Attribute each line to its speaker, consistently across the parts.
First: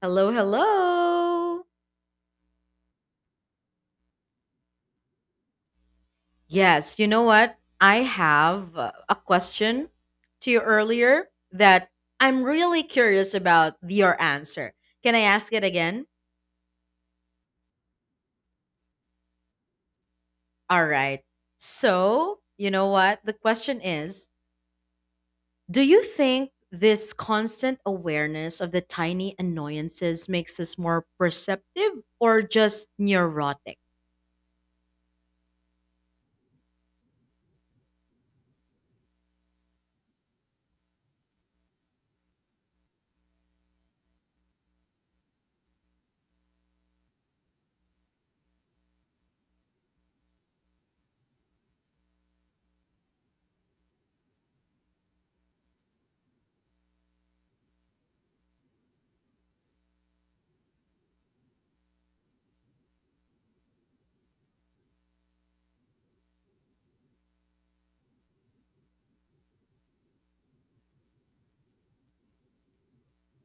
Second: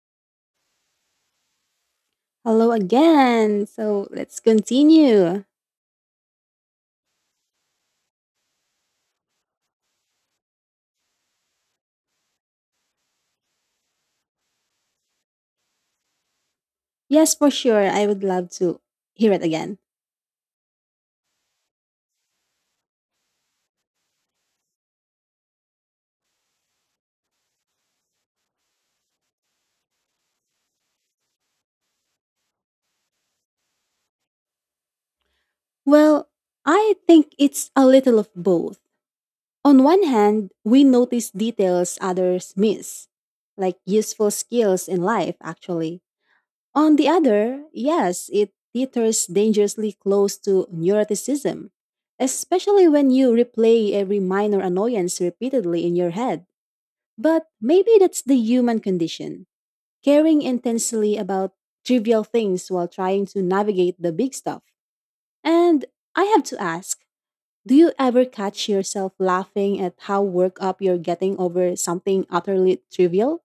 Speaker 1: Hello, hello.
Speaker 2: Hello again. So let's continue.
Speaker 1: Yes, you know what? I have a question to you earlier that I'm really curious about your answer. Can I ask it again?
Speaker 2: Yes, for sure. I would love to hear it again.
Speaker 1: All right. So, you know what? The question is, do you think this constant awareness of the tiny annoyances makes us more perceptive or just neurotic?
Speaker 2: Well, I think it's a little of both. On one hand, we notice details others miss, like useful skills in life, actually. On the other, yes, it teeters dangerously close to neuroticism, especially when you replay every minor annoyance repeatedly in your head. But maybe that's the human condition, caring intensely about trivial things while trying to navigate the big stuff. And I have to ask, do you ever catch yourself laughing at how worked up you're getting over something utterly trivial?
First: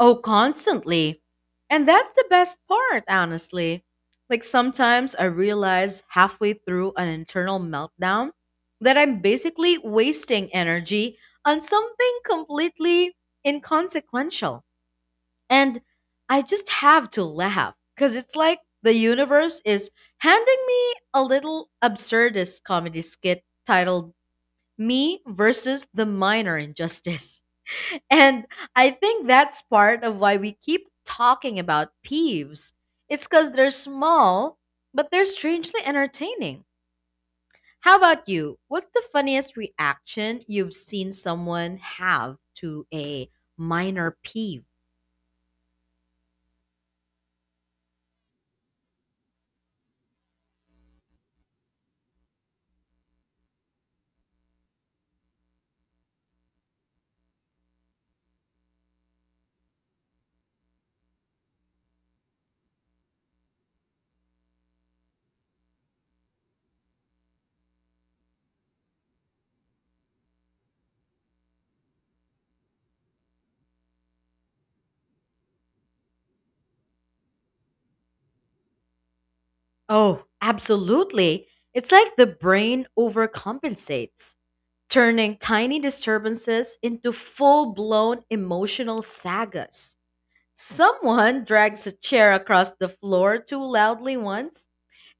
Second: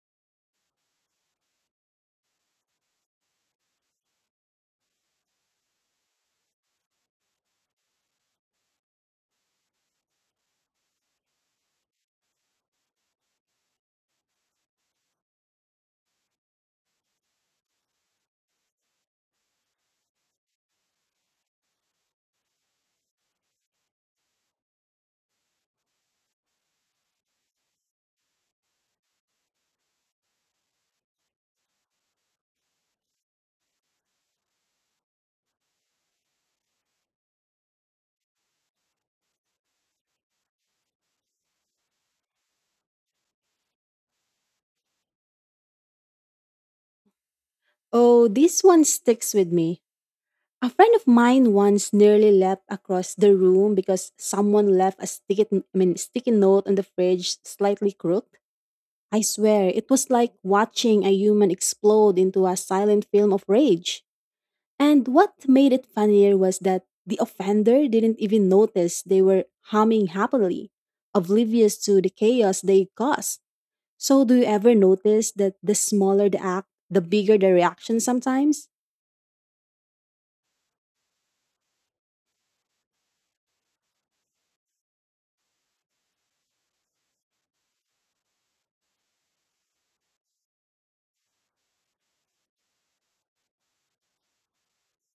Speaker 1: Oh, constantly. And that's the best part, honestly. Like sometimes I realize halfway through an internal meltdown that I'm basically wasting energy on something completely inconsequential. And I just have to laugh because it's like the universe is handing me a little absurdist comedy skit titled Me Versus the Minor Injustice. And I think that's part of why we keep talking about peeves. It's because they're small, but they're strangely entertaining. How about you? What's the funniest reaction you've seen someone have to a minor peeve?
Speaker 2: Oh, this one sticks with me. A friend of mine once nearly leapt across the room because someone left a sticky note on the fridge slightly crooked. I swear, it was like watching a human explode into a silent film of rage. And what made it funnier was that the offender didn't even notice. They were humming happily, oblivious to the chaos they caused. So, do you ever notice that the smaller the act, the bigger the reaction sometimes?
Speaker 1: Oh, absolutely. It's like the brain overcompensates, turning tiny disturbances into full blown emotional sagas. Someone drags a chair across the floor too loudly once,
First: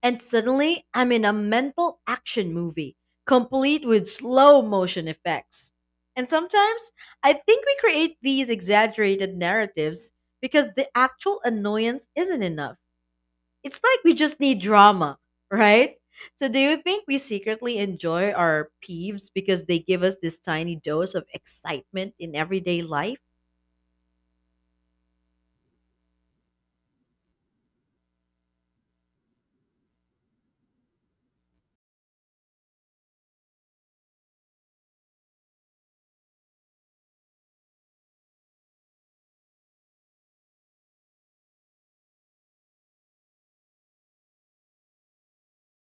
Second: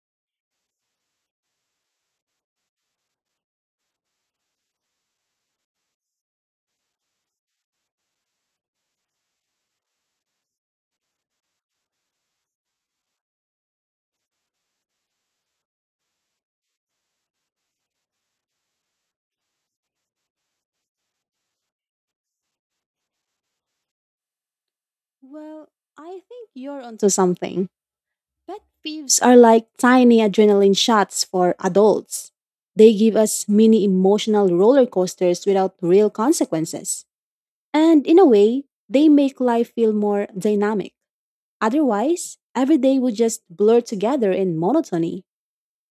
Speaker 1: and suddenly I'm in a mental action movie, complete with slow motion effects. And sometimes I think we create these exaggerated narratives because the actual annoyance isn't enough. It's like we just need drama, right? So, do you think we secretly enjoy our peeves because they give us this tiny dose of excitement in everyday life?
Speaker 2: Well, I think you're onto something. Pet peeves are like tiny adrenaline shots for adults. They give us mini emotional roller coasters without real consequences. And in a way, they make life feel more dynamic. Otherwise, every day would just blur together in monotony.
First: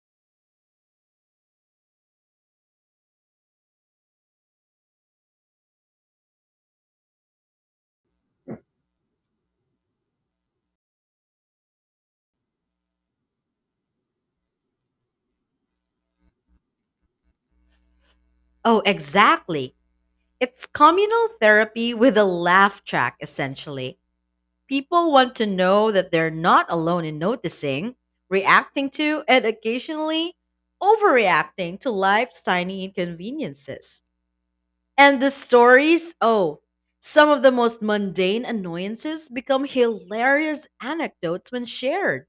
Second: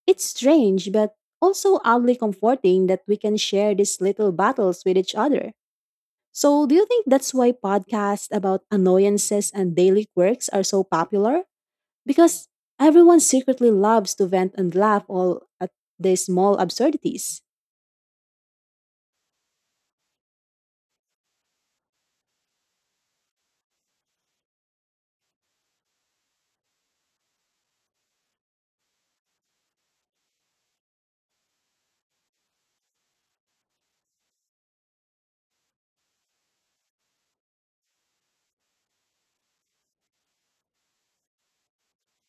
Speaker 2: It's strange, but also oddly comforting that we can share these little battles with each other. So, do you think that's why podcasts about annoyances and daily quirks are so popular? Because everyone secretly loves to vent and laugh all at these small absurdities.
Speaker 1: Oh, exactly. It's communal therapy with a laugh track, essentially. People want to know that they're not alone in noticing, reacting to, and occasionally overreacting to life's tiny inconveniences. And the stories, oh, some of the most mundane annoyances become hilarious anecdotes when shared.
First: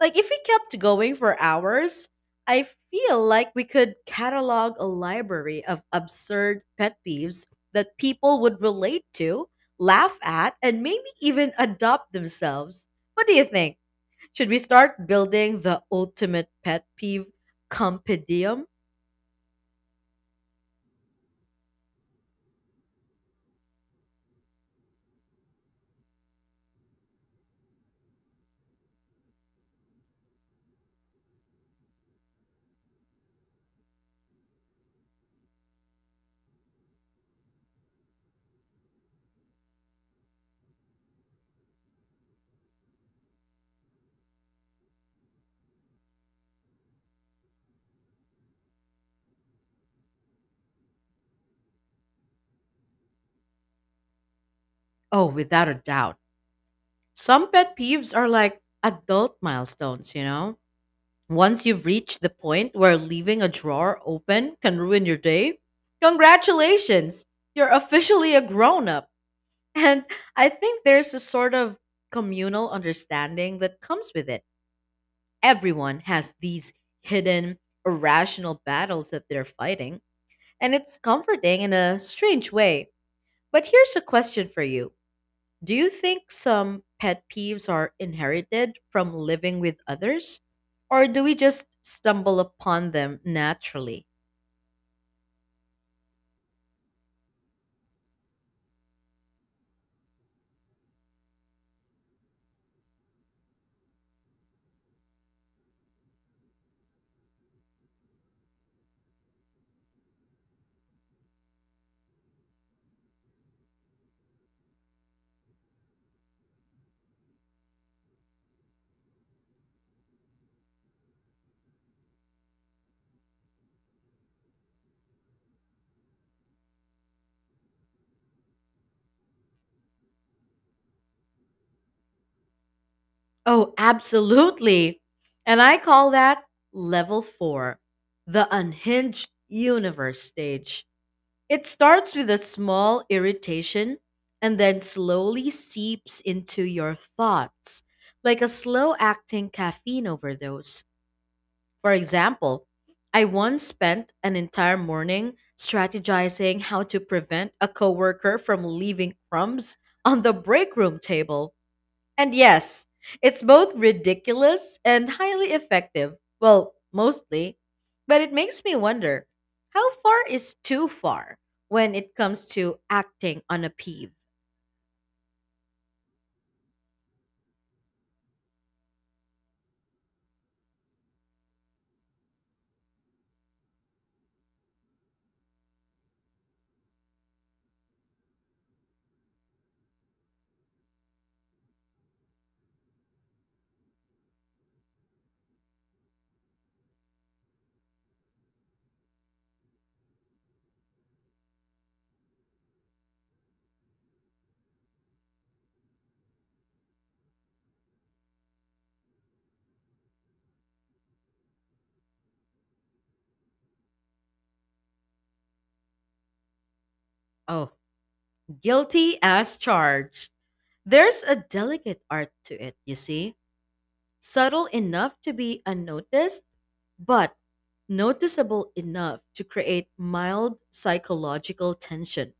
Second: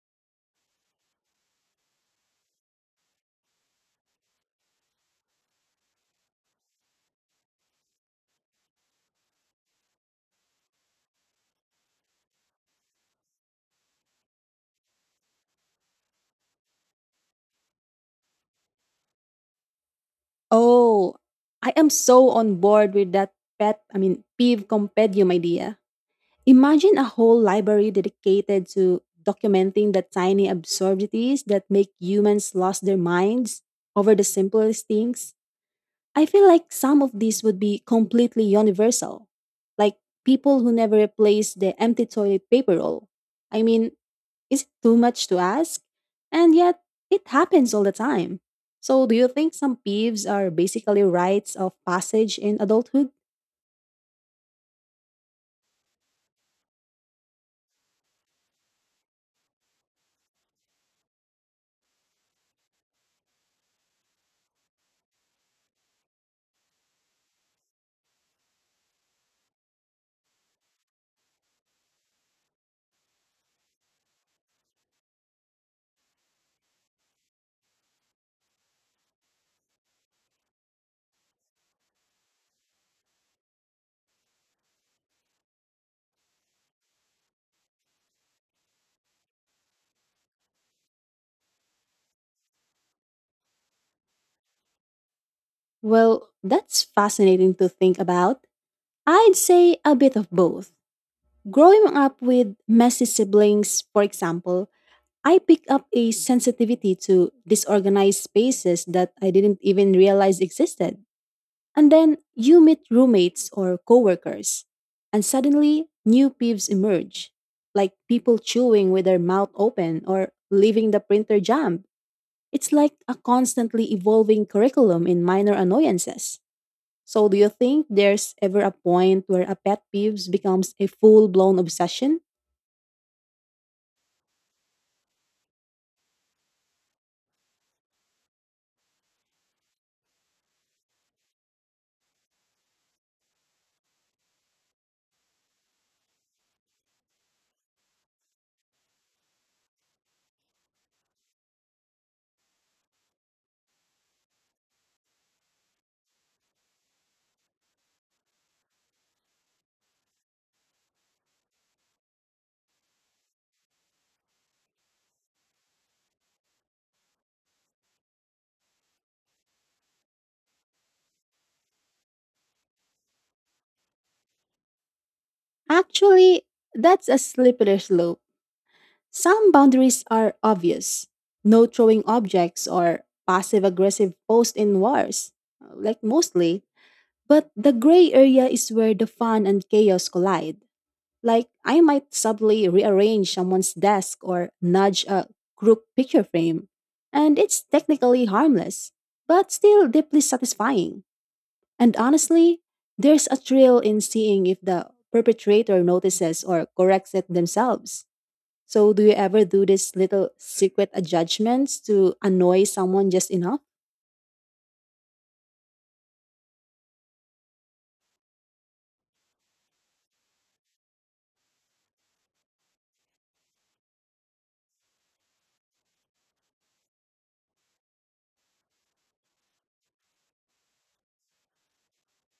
Speaker 1: Like if we kept going for hours, I feel like we could catalog a library of absurd pet peeves that people would relate to, laugh at, and maybe even adopt themselves. What do you think? Should we start building the ultimate pet peeve compendium?
Speaker 2: Oh, I am so on board with that peeve compendium idea. Imagine a whole library dedicated to documenting the tiny absurdities that make humans lost their minds over the simplest things. I feel like some of these would be completely universal, like people who never replace the empty toilet paper roll. I mean, is it too much to ask? And yet, it happens all the time. So, do you think some peeves are basically rites of passage in adulthood?
Speaker 1: Oh, without a doubt. Some pet peeves are like adult milestones, you know? Once you've reached the point where leaving a drawer open can ruin your day, congratulations! You're officially a grown up. And I think there's a sort of communal understanding that comes with it. Everyone has these hidden, irrational battles that they're fighting, and it's comforting in a strange way. But here's a question for you: do you think some pet peeves are inherited from living with others? Or do we just stumble upon them naturally?
Speaker 2: Well, that's fascinating to think about. I'd say a bit of both. Growing up with messy siblings, for example, I picked up a sensitivity to disorganized spaces that I didn't even realize existed. And then you meet roommates or coworkers, and suddenly new peeves emerge, like people chewing with their mouth open or leaving the printer jammed. It's like a constantly evolving curriculum in minor annoyances. So, do you think there's ever a point where a pet peeves becomes a full blown obsession?
Speaker 1: Oh, absolutely. And I call that level four, the unhinged universe stage. It starts with a small irritation and then slowly seeps into your thoughts, like a slow acting caffeine overdose. For example, I once spent an entire morning strategizing how to prevent a coworker from leaving crumbs on the break room table. And yes, it's both ridiculous and highly effective. Well, mostly. But it makes me wonder, how far is too far when it comes to acting on a peeve?
Speaker 2: Actually, that's a slippery slope. Some boundaries are obvious. No throwing objects or passive aggressive posts in wars, like mostly. But the gray area is where the fun and chaos collide. Like, I might subtly rearrange someone's desk or nudge a crook picture frame, and it's technically harmless, but still deeply satisfying. And honestly, there's a thrill in seeing if the perpetrator notices or corrects it themselves. So, do you ever do these little secret adjustments to annoy someone just enough?
Speaker 1: Oh, guilty as charged. There's a delicate art to it, you see, subtle enough to be unnoticed but noticeable enough to create mild psychological tension.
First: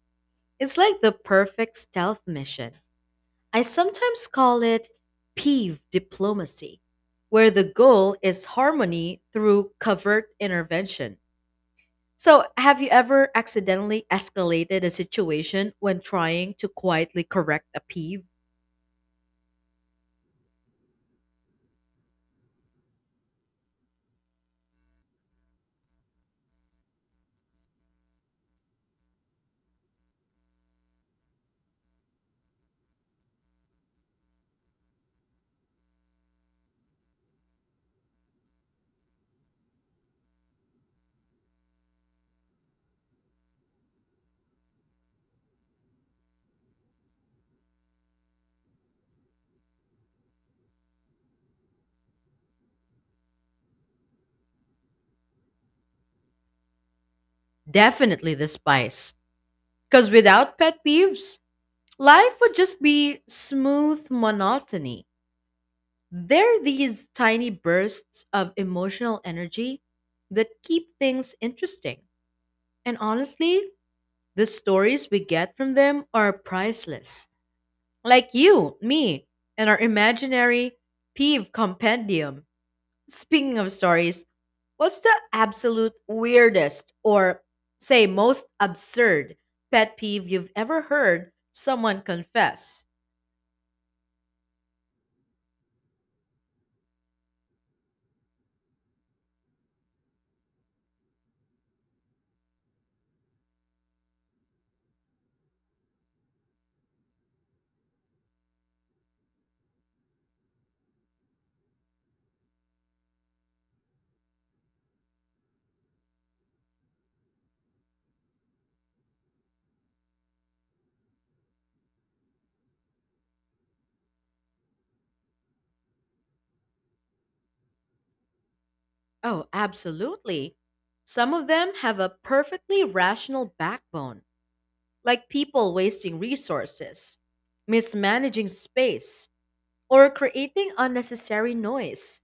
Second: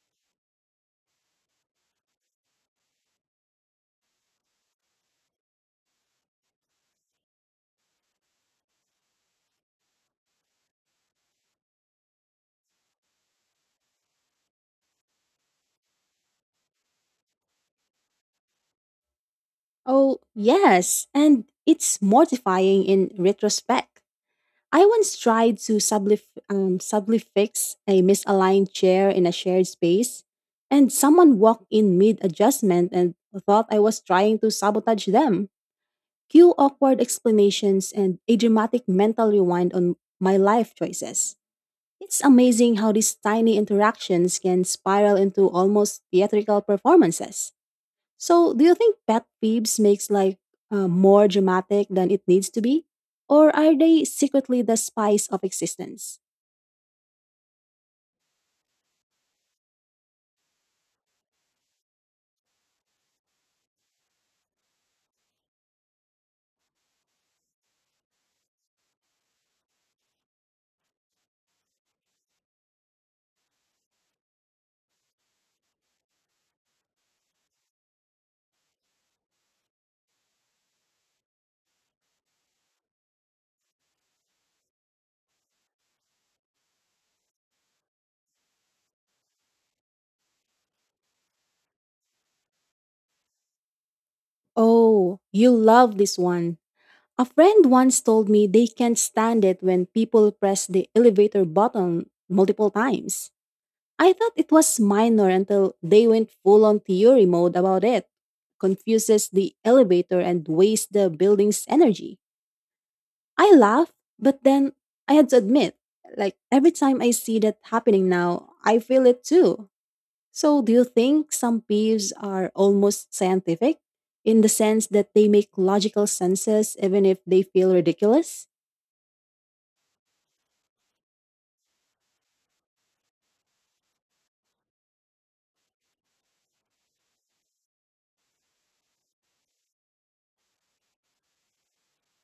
Speaker 1: It's like the perfect stealth mission. I sometimes call it peeve diplomacy, where the goal is harmony through covert intervention. So, have you ever accidentally escalated a situation when trying to quietly correct a peeve?
Speaker 2: Oh, yes, and it's mortifying in retrospect. I once tried to subly fix a misaligned chair in a shared space, and someone walked in mid adjustment and thought I was trying to sabotage them. Cue awkward explanations and a dramatic mental rewind on my life choices. It's amazing how these tiny interactions can spiral into almost theatrical performances. So, do you think pet peeves makes life more dramatic than it needs to be? Or are they secretly the spice of existence?
Speaker 1: Definitely the spice. Because without pet peeves, life would just be smooth monotony. They're these tiny bursts of emotional energy that keep things interesting. And honestly, the stories we get from them are priceless. Like you, me, and our imaginary peeve compendium. Speaking of stories, what's the absolute weirdest or, say, most absurd pet peeve you've ever heard someone confess?
Speaker 2: Oh, you love this one. A friend once told me they can't stand it when people press the elevator button multiple times. I thought it was minor until they went full on theory mode about it. Confuses the elevator and wastes the building's energy. I laugh, but then I had to admit, like every time I see that happening now, I feel it too. So do you think some peeves are almost scientific in the sense that they make logical senses even if they feel ridiculous?
Speaker 1: Oh, absolutely. Some of them have a perfectly rational backbone, like people wasting resources, mismanaging space, or creating unnecessary noise.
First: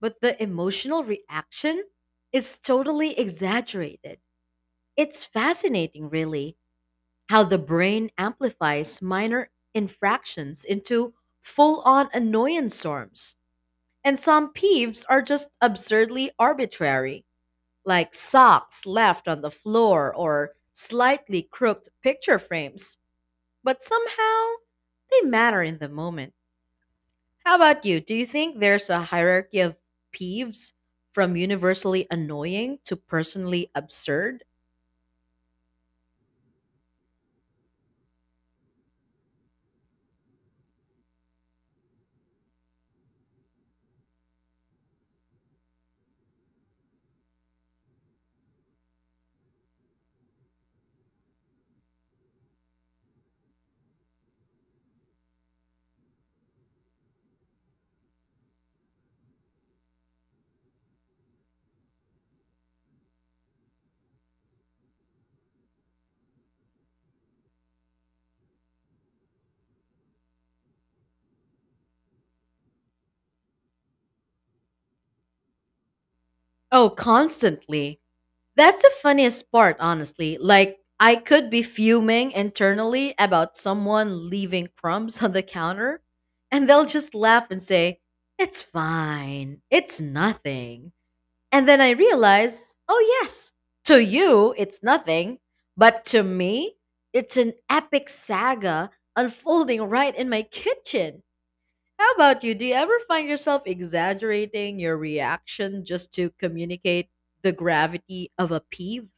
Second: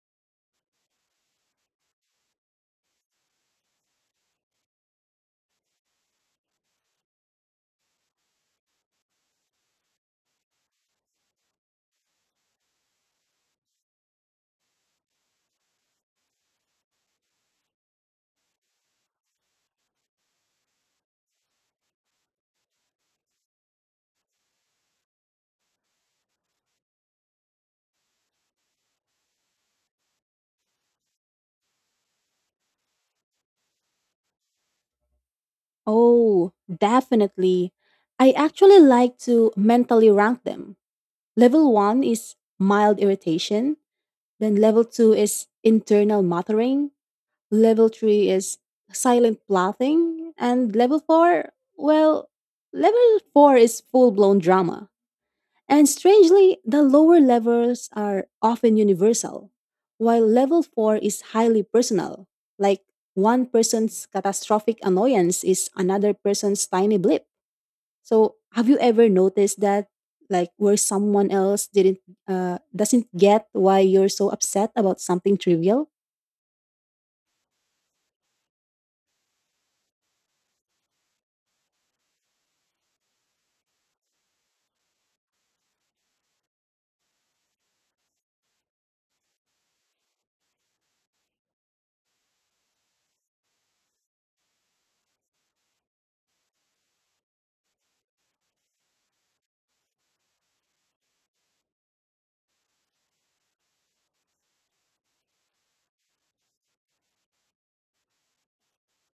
Speaker 1: But the emotional reaction is totally exaggerated. It's fascinating, really, how the brain amplifies minor infractions into full on annoyance storms. And some peeves are just absurdly arbitrary, like socks left on the floor or slightly crooked picture frames, but somehow they matter in the moment. How about you? Do you think there's a hierarchy of peeves from universally annoying to personally absurd?
Speaker 2: Oh, definitely. I actually like to mentally rank them. Level one is mild irritation. Then level two is internal muttering. Level three is silent plotting. And level four, well, level four is full blown drama. And strangely, the lower levels are often universal, while level four is highly personal, like one person's catastrophic annoyance is another person's tiny blip. So have you ever noticed that, like where someone else didn't, doesn't get why you're so upset about something trivial?
Speaker 1: Oh, constantly. That's the funniest part, honestly. Like, I could be fuming internally about someone leaving crumbs on the counter, and they'll just laugh and say, "It's fine. It's nothing." And then I realize, oh, yes, to you, it's nothing. But to me, it's an epic saga unfolding right in my kitchen. How about you? Do you ever find yourself exaggerating your reaction just to communicate the gravity of a peeve?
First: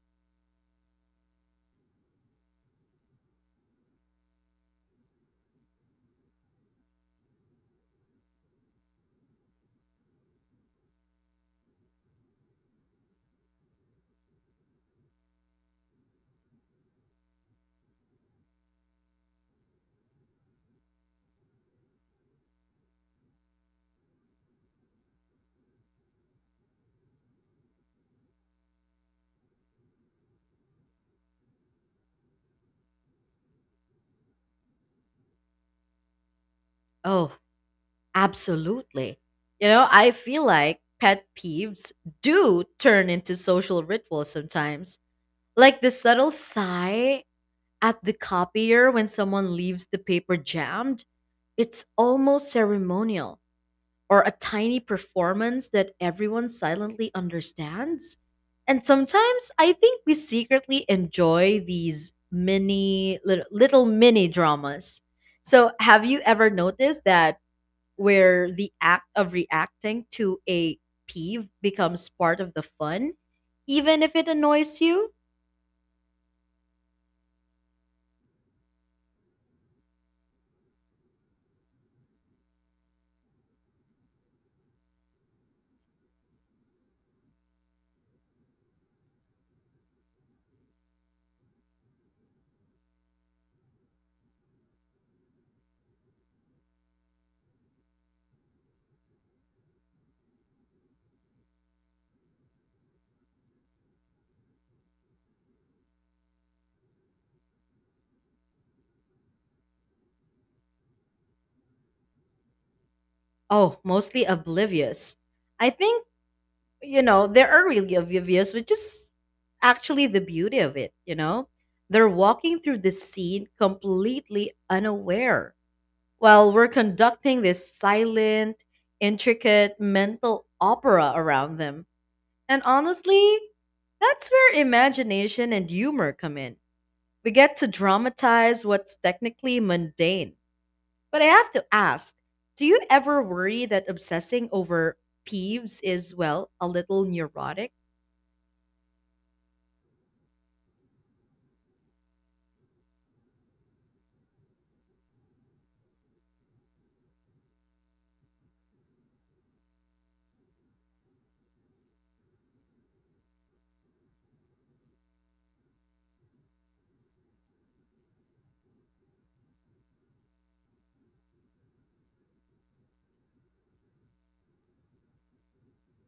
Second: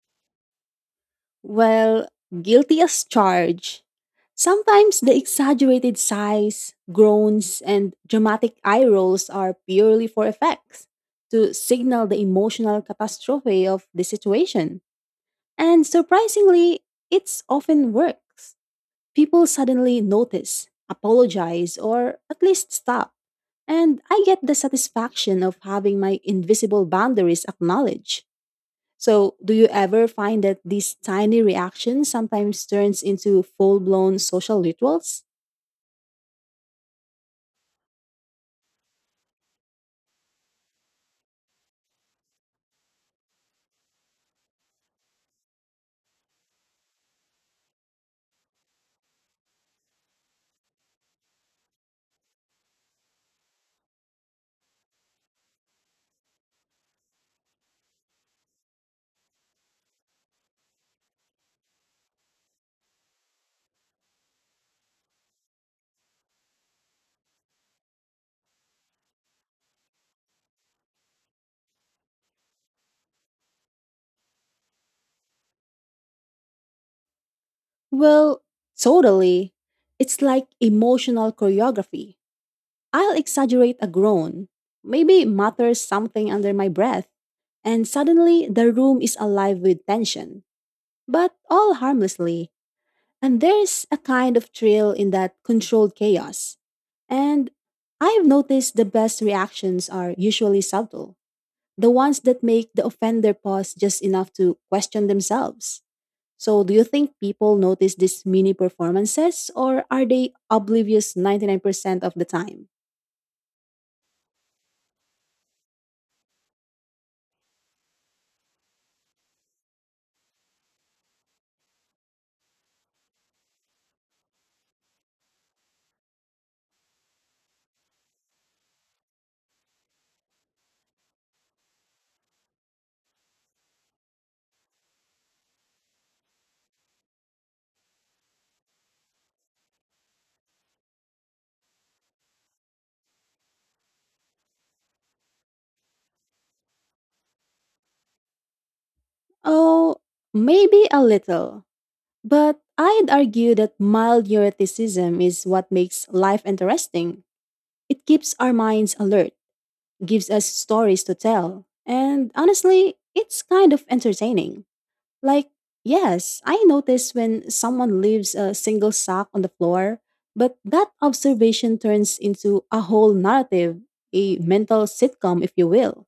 Speaker 2: Well, guilty as charged. Sometimes the exaggerated sighs, groans, and dramatic eye rolls are purely for effects, to signal the emotional catastrophe of the situation. And surprisingly, it's often works. People suddenly notice, apologize, or at least stop. And I get the satisfaction of having my invisible boundaries acknowledged. So, do you ever find that these tiny reactions sometimes turns into full-blown social rituals?
Speaker 1: Oh, absolutely. You know, I feel like pet peeves do turn into social rituals sometimes. Like the subtle sigh at the copier, when someone leaves the paper jammed, it's almost ceremonial, or a tiny performance that everyone silently understands. And sometimes I think we secretly enjoy these mini little mini dramas. So, have you ever noticed that where the act of reacting to a peeve becomes part of the fun, even if it annoys you?
Speaker 2: Well, totally. It's like emotional choreography. I'll exaggerate a groan, maybe mutter something under my breath, and suddenly the room is alive with tension, but all harmlessly. And there's a kind of thrill in that controlled chaos. And I've noticed the best reactions are usually subtle, the ones that make the offender pause just enough to question themselves. So, do you think people notice these mini performances, or are they oblivious 99% of the time?
Speaker 1: Oh, mostly oblivious. I think, you know, there are really oblivious, which is actually the beauty of it, you know? They're walking through the scene completely unaware while we're conducting this silent, intricate mental opera around them. And honestly, that's where imagination and humor come in. We get to dramatize what's technically mundane. But I have to ask, do you ever worry that obsessing over peeves is, well, a little neurotic?
Speaker 2: Oh, maybe a little. But I'd argue that mild neuroticism is what makes life interesting. It keeps our minds alert, gives us stories to tell. And honestly, it's kind of entertaining. Like, yes, I notice when someone leaves a single sock on the floor, but that observation turns into a whole narrative, a mental sitcom, if you will.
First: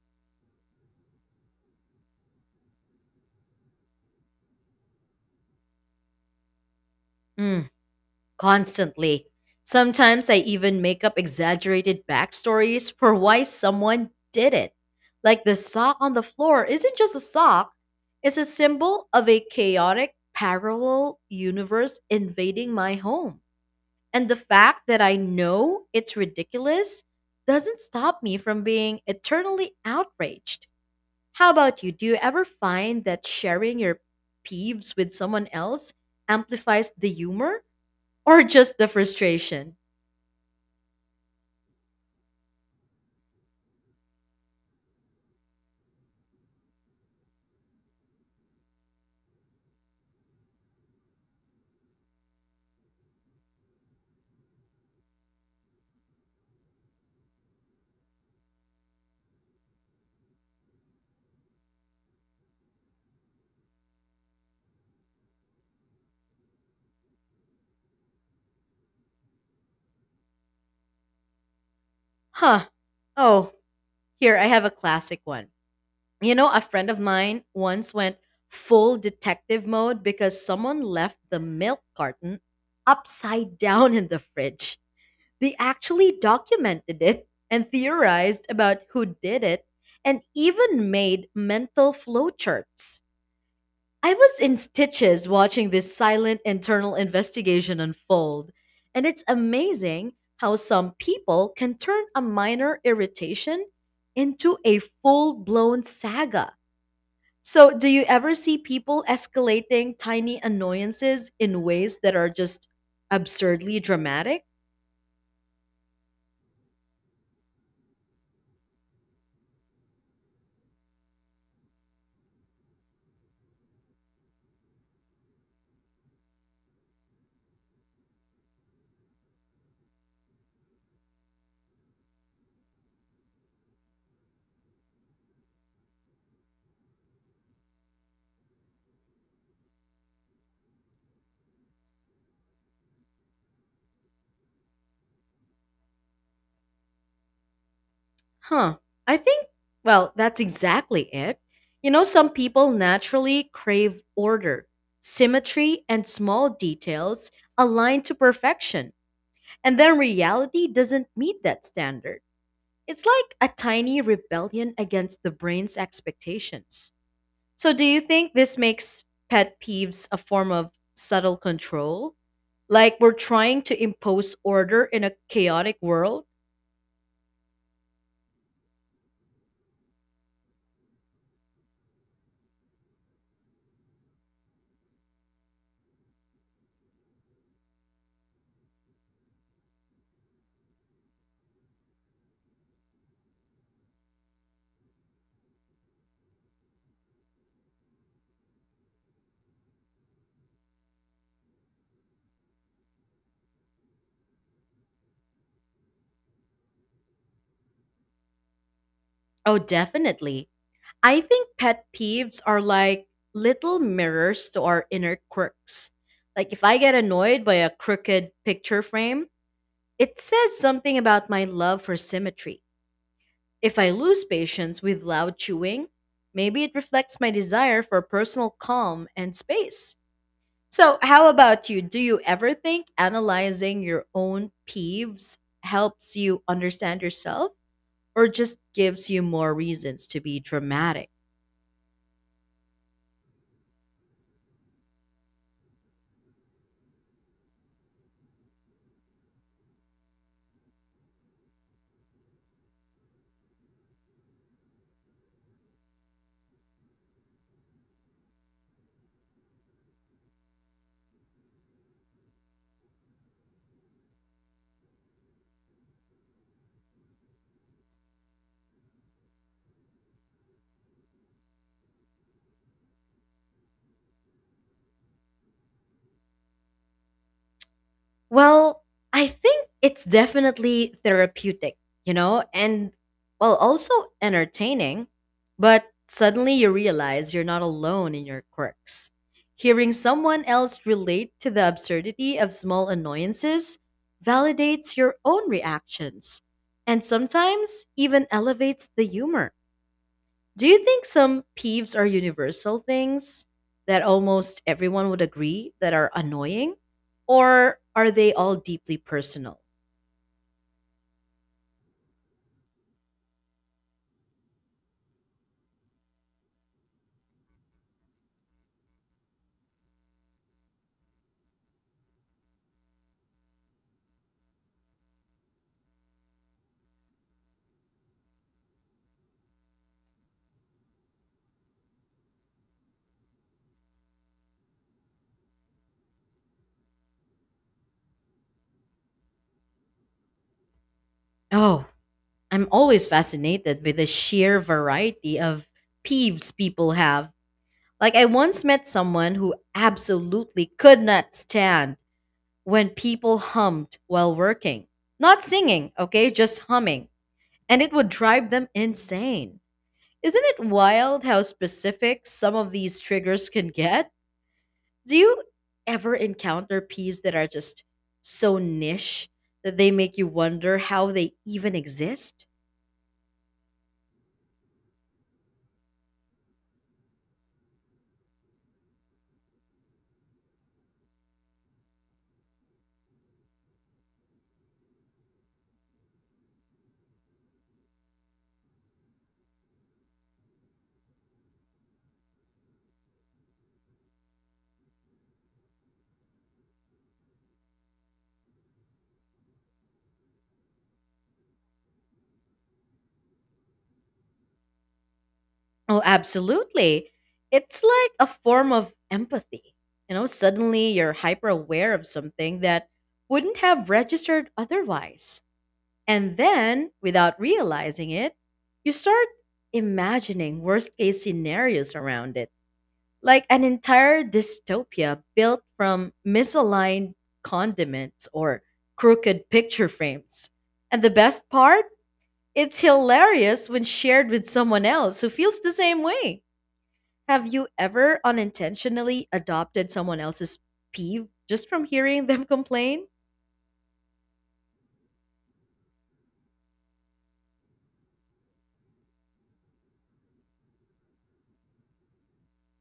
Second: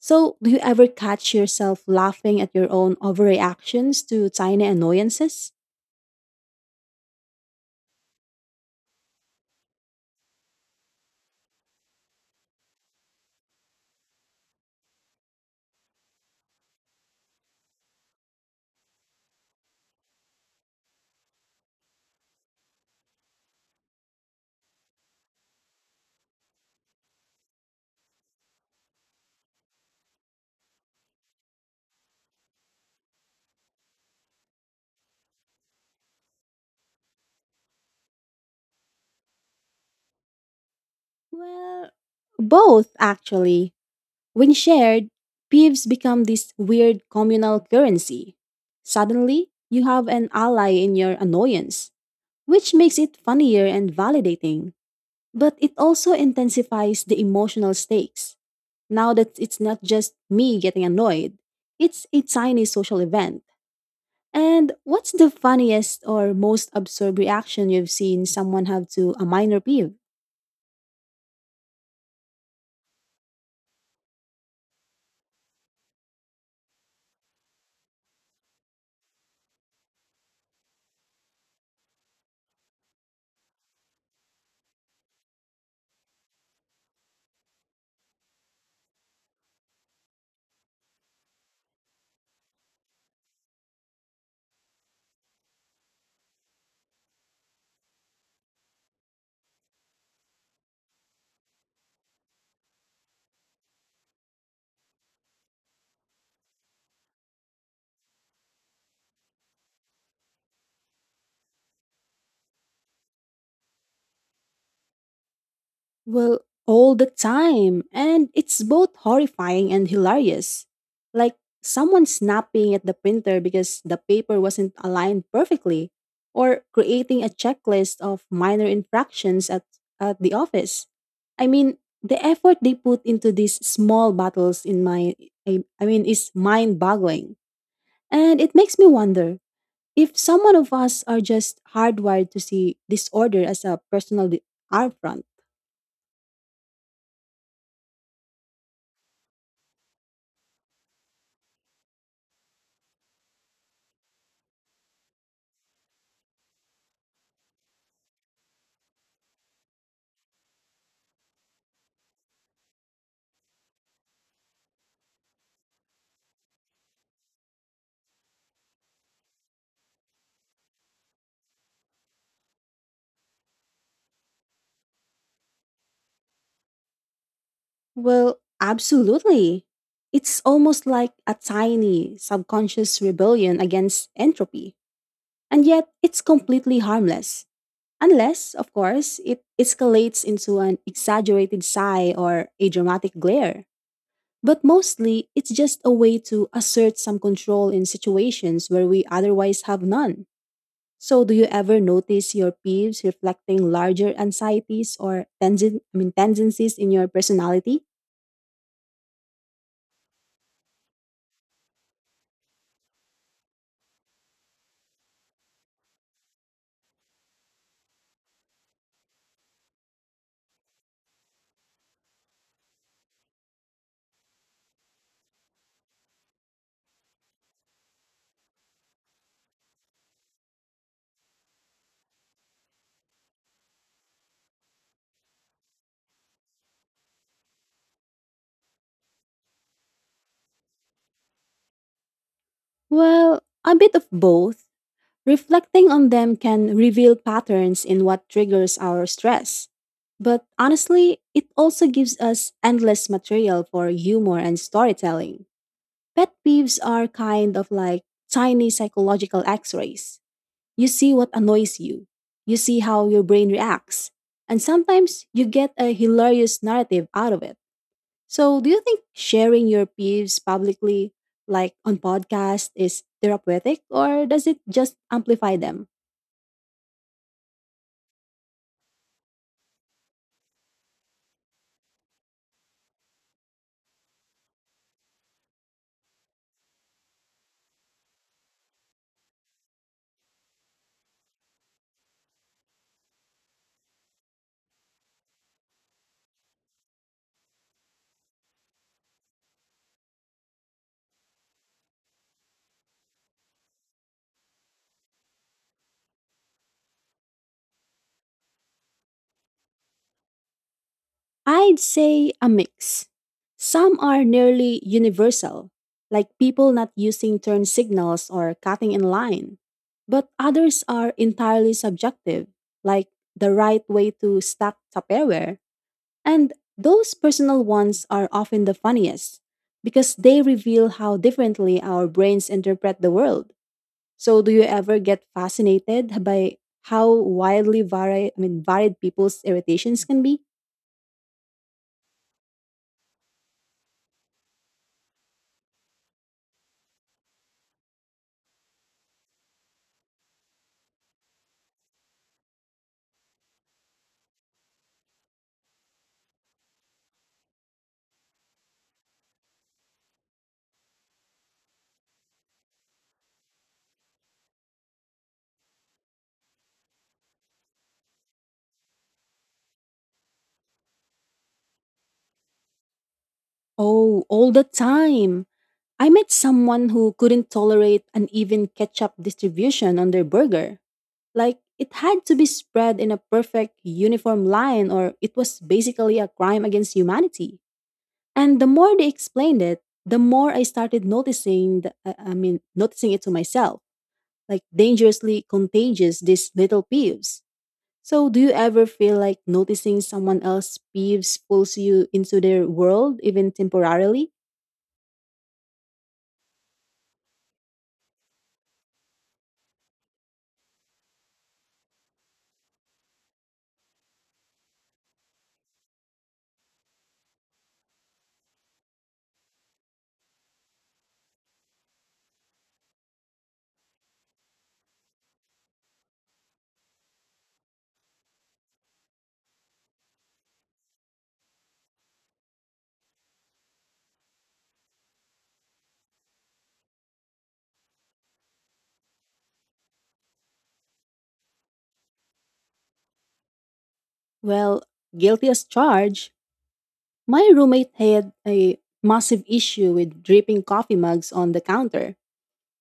Speaker 2: So, do you ever catch yourself laughing at your own overreactions to tiny annoyances?
Speaker 1: Hmm. Constantly. Sometimes I even make up exaggerated backstories for why someone did it. Like the sock on the floor isn't just a sock, it's a symbol of a chaotic parallel universe invading my home. And the fact that I know it's ridiculous doesn't stop me from being eternally outraged. How about you? Do you ever find that sharing your peeves with someone else amplifies the humor? Or just the frustration.
Speaker 2: Well, both, actually. When shared, peeves become this weird communal currency. Suddenly, you have an ally in your annoyance, which makes it funnier and validating. But it also intensifies the emotional stakes. Now that it's not just me getting annoyed, it's a tiny social event. And what's the funniest or most absurd reaction you've seen someone have to a minor peeve?
Speaker 1: Huh. Oh, here, I have a classic one. You know, a friend of mine once went full detective mode because someone left the milk carton upside down in the fridge. They actually documented it and theorized about who did it and even made mental flowcharts. I was in stitches watching this silent internal investigation unfold, and it's amazing how some people can turn a minor irritation into a full blown saga. So, do you ever see people escalating tiny annoyances in ways that are just absurdly dramatic?
Speaker 2: Well, all the time. And it's both horrifying and hilarious. Like someone snapping at the printer because the paper wasn't aligned perfectly, or creating a checklist of minor infractions at the office. I mean, the effort they put into these small battles in my is mind-boggling. And it makes me wonder if someone of us are just hardwired to see disorder as a personal affront.
Speaker 1: Huh. I think, well, that's exactly it. You know, some people naturally crave order, symmetry, and small details aligned to perfection. And then reality doesn't meet that standard. It's like a tiny rebellion against the brain's expectations. So, do you think this makes pet peeves a form of subtle control? Like we're trying to impose order in a chaotic world?
Speaker 2: Well, absolutely. It's almost like a tiny subconscious rebellion against entropy. And yet, it's completely harmless. Unless, of course, it escalates into an exaggerated sigh or a dramatic glare. But mostly, it's just a way to assert some control in situations where we otherwise have none. So, do you ever notice your peeves reflecting larger anxieties or tendencies in your personality?
Speaker 1: Oh, definitely. I think pet peeves are like little mirrors to our inner quirks. Like if I get annoyed by a crooked picture frame, it says something about my love for symmetry. If I lose patience with loud chewing, maybe it reflects my desire for personal calm and space. So, how about you? Do you ever think analyzing your own peeves helps you understand yourself or just gives you more reasons to be dramatic?
Speaker 2: Well, a bit of both. Reflecting on them can reveal patterns in what triggers our stress. But honestly, it also gives us endless material for humor and storytelling. Pet peeves are kind of like tiny psychological x rays. You see what annoys you, you see how your brain reacts, and sometimes you get a hilarious narrative out of it. So, do you think sharing your peeves publicly, like on podcast, is therapeutic or does it just amplify them?
Speaker 1: Well, I think it's definitely therapeutic, you know, and, well, also entertaining. But suddenly you realize you're not alone in your quirks. Hearing someone else relate to the absurdity of small annoyances validates your own reactions and sometimes even elevates the humor. Do you think some peeves are universal things that almost everyone would agree that are annoying? Or are they all deeply personal?
Speaker 2: I'd say a mix. Some are nearly universal, like people not using turn signals or cutting in line. But others are entirely subjective, like the right way to stack Tupperware. And those personal ones are often the funniest because they reveal how differently our brains interpret the world. So do you ever get fascinated by how wildly varied I mean varied people's irritations can be?
Speaker 1: Oh, I'm always fascinated by the sheer variety of peeves people have. Like, I once met someone who absolutely could not stand when people hummed while working. Not singing, okay, just humming. And it would drive them insane. Isn't it wild how specific some of these triggers can get? Do you ever encounter peeves that are just so niche that they make you wonder how they even exist?
Speaker 2: Oh, all the time. I met someone who couldn't tolerate an even ketchup distribution on their burger. Like it had to be spread in a perfect uniform line or it was basically a crime against humanity. And the more they explained it, the more I started noticing the, I mean noticing it to myself, like dangerously contagious these little peeves. So, do you ever feel like noticing someone else's peeves pulls you into their world, even temporarily?
Speaker 1: Oh, absolutely. It's like a form of empathy. You know, suddenly you're hyper aware of something that wouldn't have registered otherwise. And then, without realizing it, you start imagining worst case scenarios around it, like an entire dystopia built from misaligned condiments or crooked picture frames. And the best part? It's hilarious when shared with someone else who feels the same way. Have you ever unintentionally adopted someone else's peeve just from hearing them complain?
Speaker 2: Well, guilty as charged. My roommate had a massive issue with dripping coffee mugs on the counter.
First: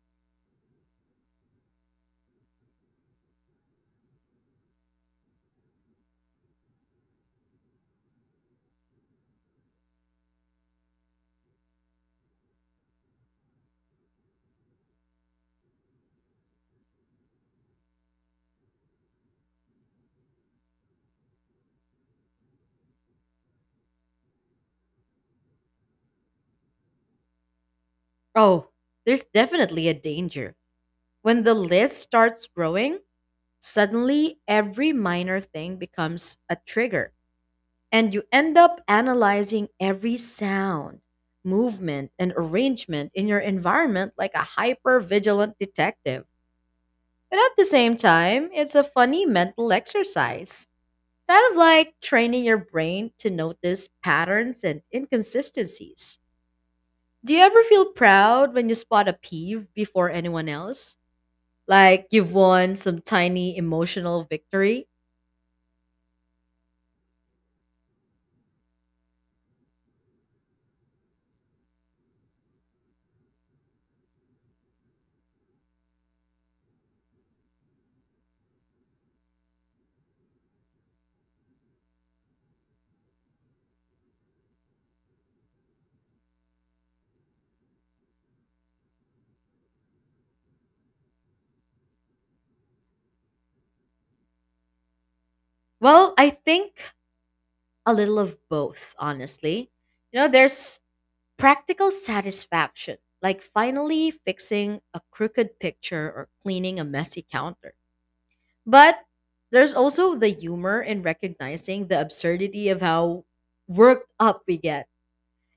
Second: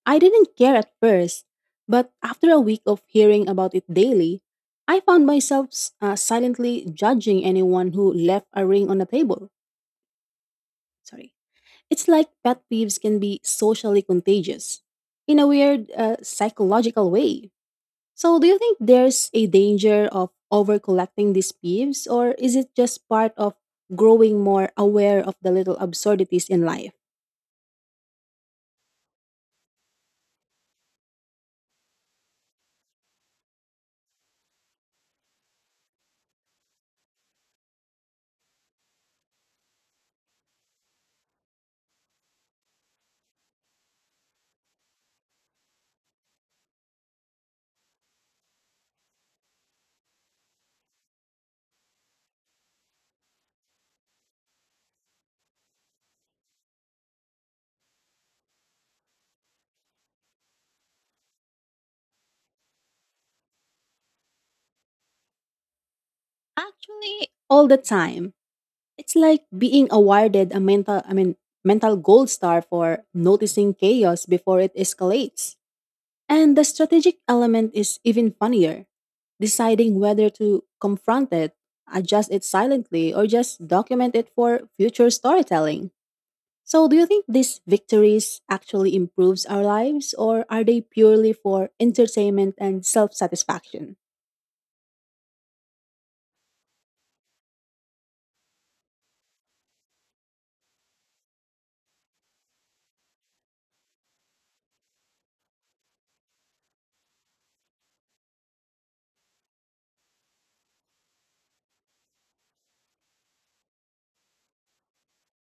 Speaker 2: I didn't care at first, but after a week of hearing about it daily, I found myself silently judging anyone who left a ring on the table. Sorry. It's like pet peeves can be socially contagious in a weird, psychological way. So, do you think there's a danger of overcollecting these peeves, or is it just part of growing more aware of the little absurdities in life?
Speaker 1: Oh, there's definitely a danger. When the list starts growing, suddenly every minor thing becomes a trigger. And you end up analyzing every sound, movement, and arrangement in your environment like a hyper vigilant detective. But at the same time, it's a funny mental exercise, kind of like training your brain to notice patterns and inconsistencies. Do you ever feel proud when you spot a peeve before anyone else? Like you've won some tiny emotional victory?
Speaker 2: Actually, all the time. It's like being awarded a mental gold star for noticing chaos before it escalates. And the strategic element is even funnier, deciding whether to confront it, adjust it silently, or just document it for future storytelling. So, do you think these victories actually improves our lives or are they purely for entertainment and self-satisfaction?
Speaker 1: Well, I think a little of both, honestly. You know, there's practical satisfaction, like finally fixing a crooked picture or cleaning a messy counter. But there's also the humor in recognizing the absurdity of how worked up we get.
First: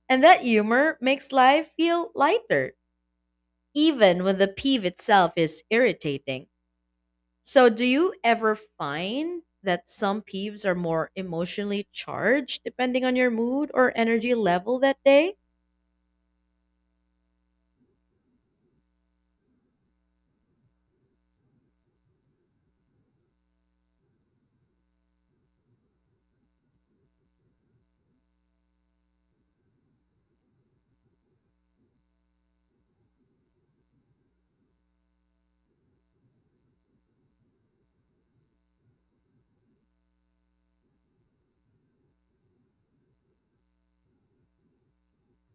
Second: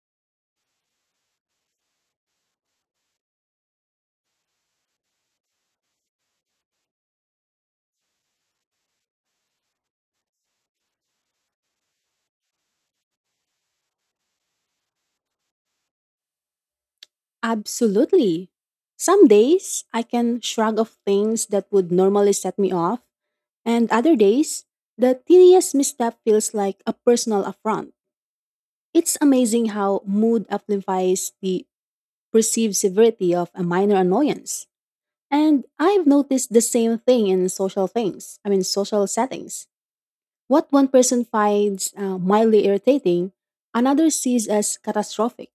Speaker 1: And that humor makes life feel lighter, even when the peeve itself is irritating. So, do you ever find that some peeves are more emotionally charged depending on your mood or energy level that day?
Speaker 2: Absolutely. Some days I can shrug off things that would normally set me off, and other days the tiniest misstep feels like a personal affront. It's amazing how mood amplifies the perceived severity of a minor annoyance. And I've noticed the same thing in social things, I mean social settings. What one person finds mildly irritating, another sees as catastrophic.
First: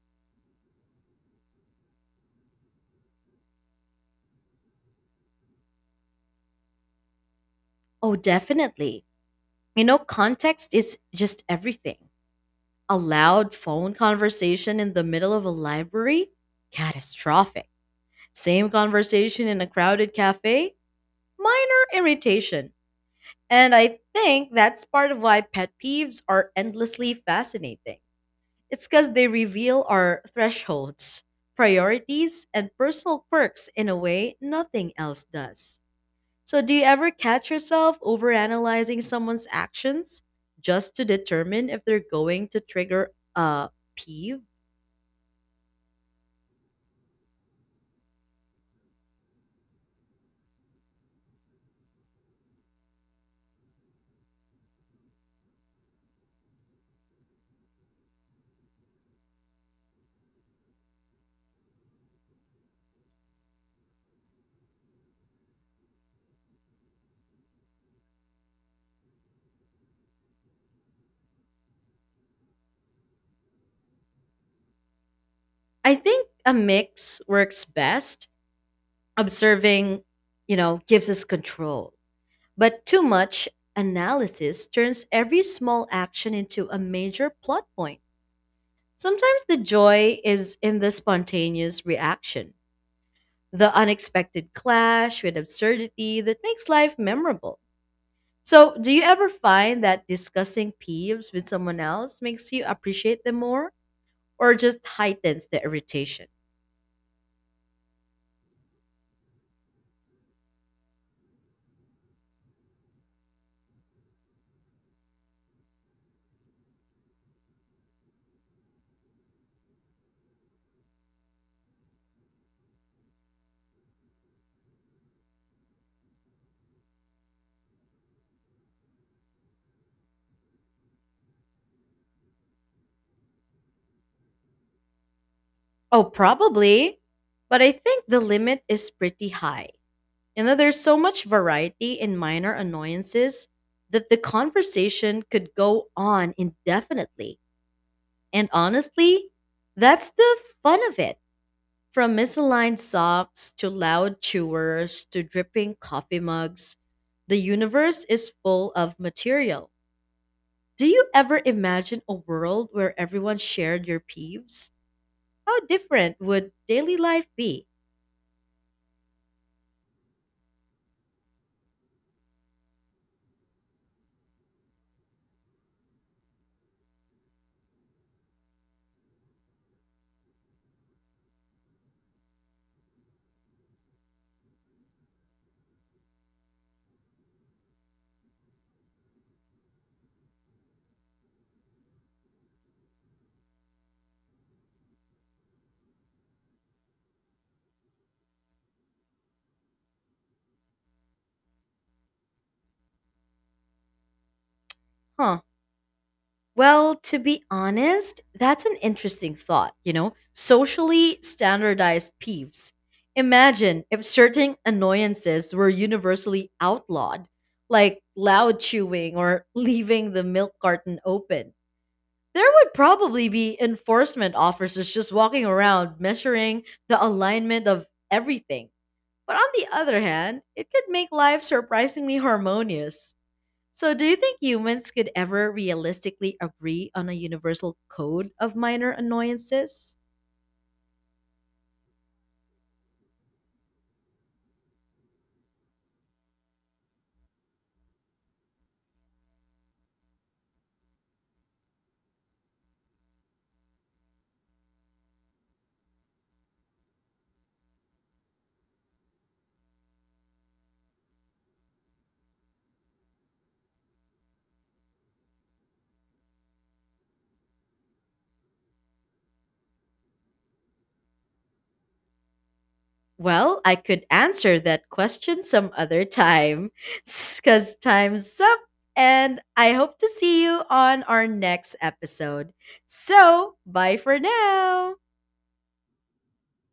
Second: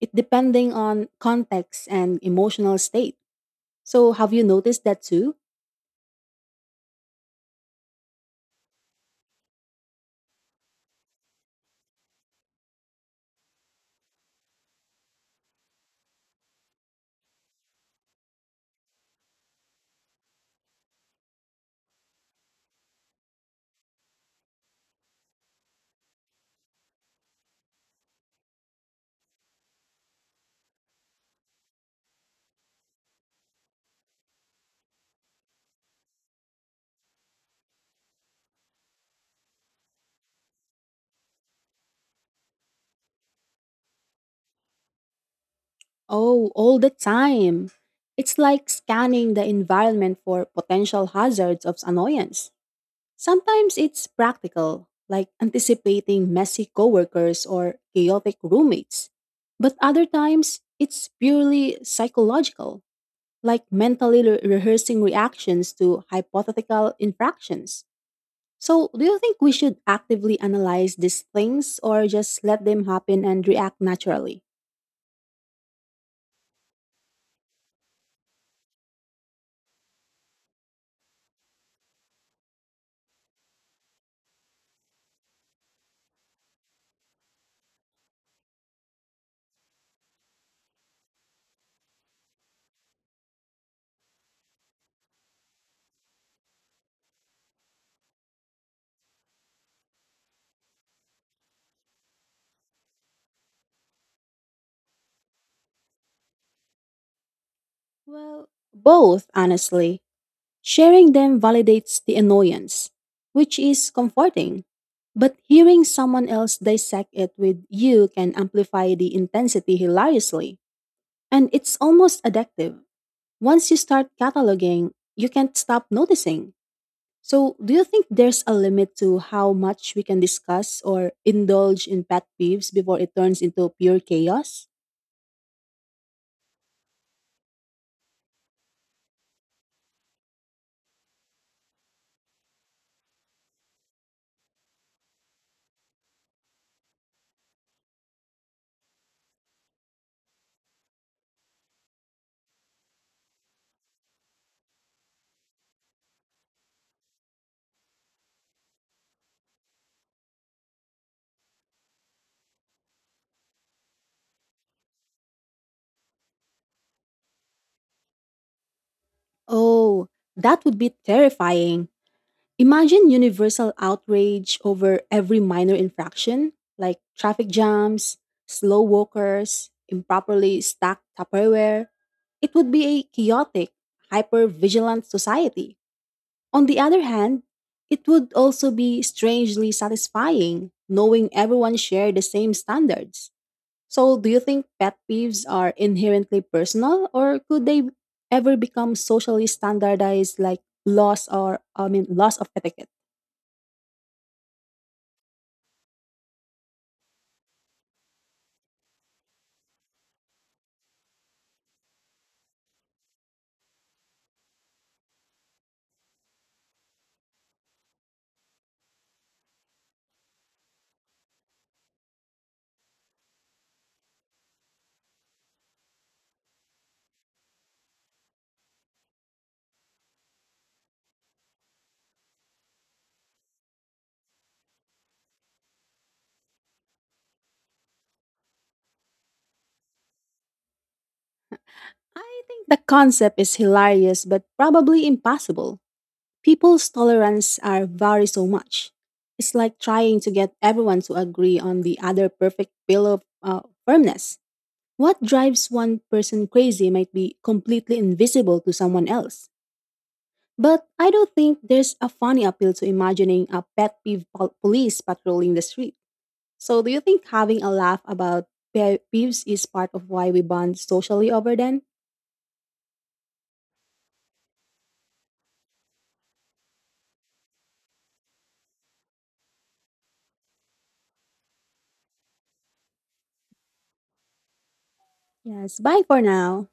Speaker 2: It depending on context and emotional state. So have you noticed that too?
Speaker 1: Oh, definitely. You know, context is just everything. A loud phone conversation in the middle of a library? Catastrophic. Same conversation in a crowded cafe, minor irritation. And I think that's part of why pet peeves are endlessly fascinating. It's because they reveal our thresholds, priorities, and personal quirks in a way nothing else does. So, do you ever catch yourself overanalyzing someone's actions just to determine if they're going to trigger a peeve?
Speaker 2: Oh, all the time. It's like scanning the environment for potential hazards of annoyance. Sometimes it's practical, like anticipating messy coworkers or chaotic roommates. But other times, it's purely psychological, like mentally rehearsing reactions to hypothetical infractions. So, do you think we should actively analyze these things or just let them happen and react naturally?
Speaker 1: I think a mix works best. Observing, you know, gives us control. But too much analysis turns every small action into a major plot point. Sometimes the joy is in the spontaneous reaction, the unexpected clash with absurdity that makes life memorable. So, do you ever find that discussing peeves with someone else makes you appreciate them more or just heightens the irritation?
Speaker 2: Well, both, honestly. Sharing them validates the annoyance, which is comforting. But hearing someone else dissect it with you can amplify the intensity hilariously. And it's almost addictive. Once you start cataloging, you can't stop noticing. So, do you think there's a limit to how much we can discuss or indulge in pet peeves before it turns into pure chaos?
Speaker 1: Oh, probably. But I think the limit is pretty high. And that there's so much variety in minor annoyances that the conversation could go on indefinitely. And honestly, that's the fun of it. From misaligned socks to loud chewers to dripping coffee mugs, the universe is full of material. Do you ever imagine a world where everyone shared your peeves? How different would daily life be?
Speaker 2: Oh, that would be terrifying. Imagine universal outrage over every minor infraction, like traffic jams, slow walkers, improperly stacked Tupperware. It would be a chaotic, hyper vigilant society. On the other hand, it would also be strangely satisfying knowing everyone shared the same standards. So, do you think pet peeves are inherently personal, or could they ever become socially standardized like laws of etiquette?
Speaker 1: Huh? Well, to be honest, that's an interesting thought, you know? Socially standardized peeves. Imagine if certain annoyances were universally outlawed, like loud chewing or leaving the milk carton open. There would probably be enforcement officers just walking around measuring the alignment of everything. But on the other hand, it could make life surprisingly harmonious. So, do you think humans could ever realistically agree on a universal code of minor annoyances?
Speaker 2: I think the concept is hilarious but probably impossible. People's tolerance are vary so much. It's like trying to get everyone to agree on the other perfect pillow of firmness. What drives one person crazy might be completely invisible to someone else. But I don't think there's a funny appeal to imagining a pet peeve police patrolling the street. So, do you think having a laugh about pet peeves is part of why we bond socially over them?
Speaker 1: Well, I could answer that question some other time because time's up. And I hope to see you on our next episode. So, bye for now.
Speaker 2: Yes, bye for now.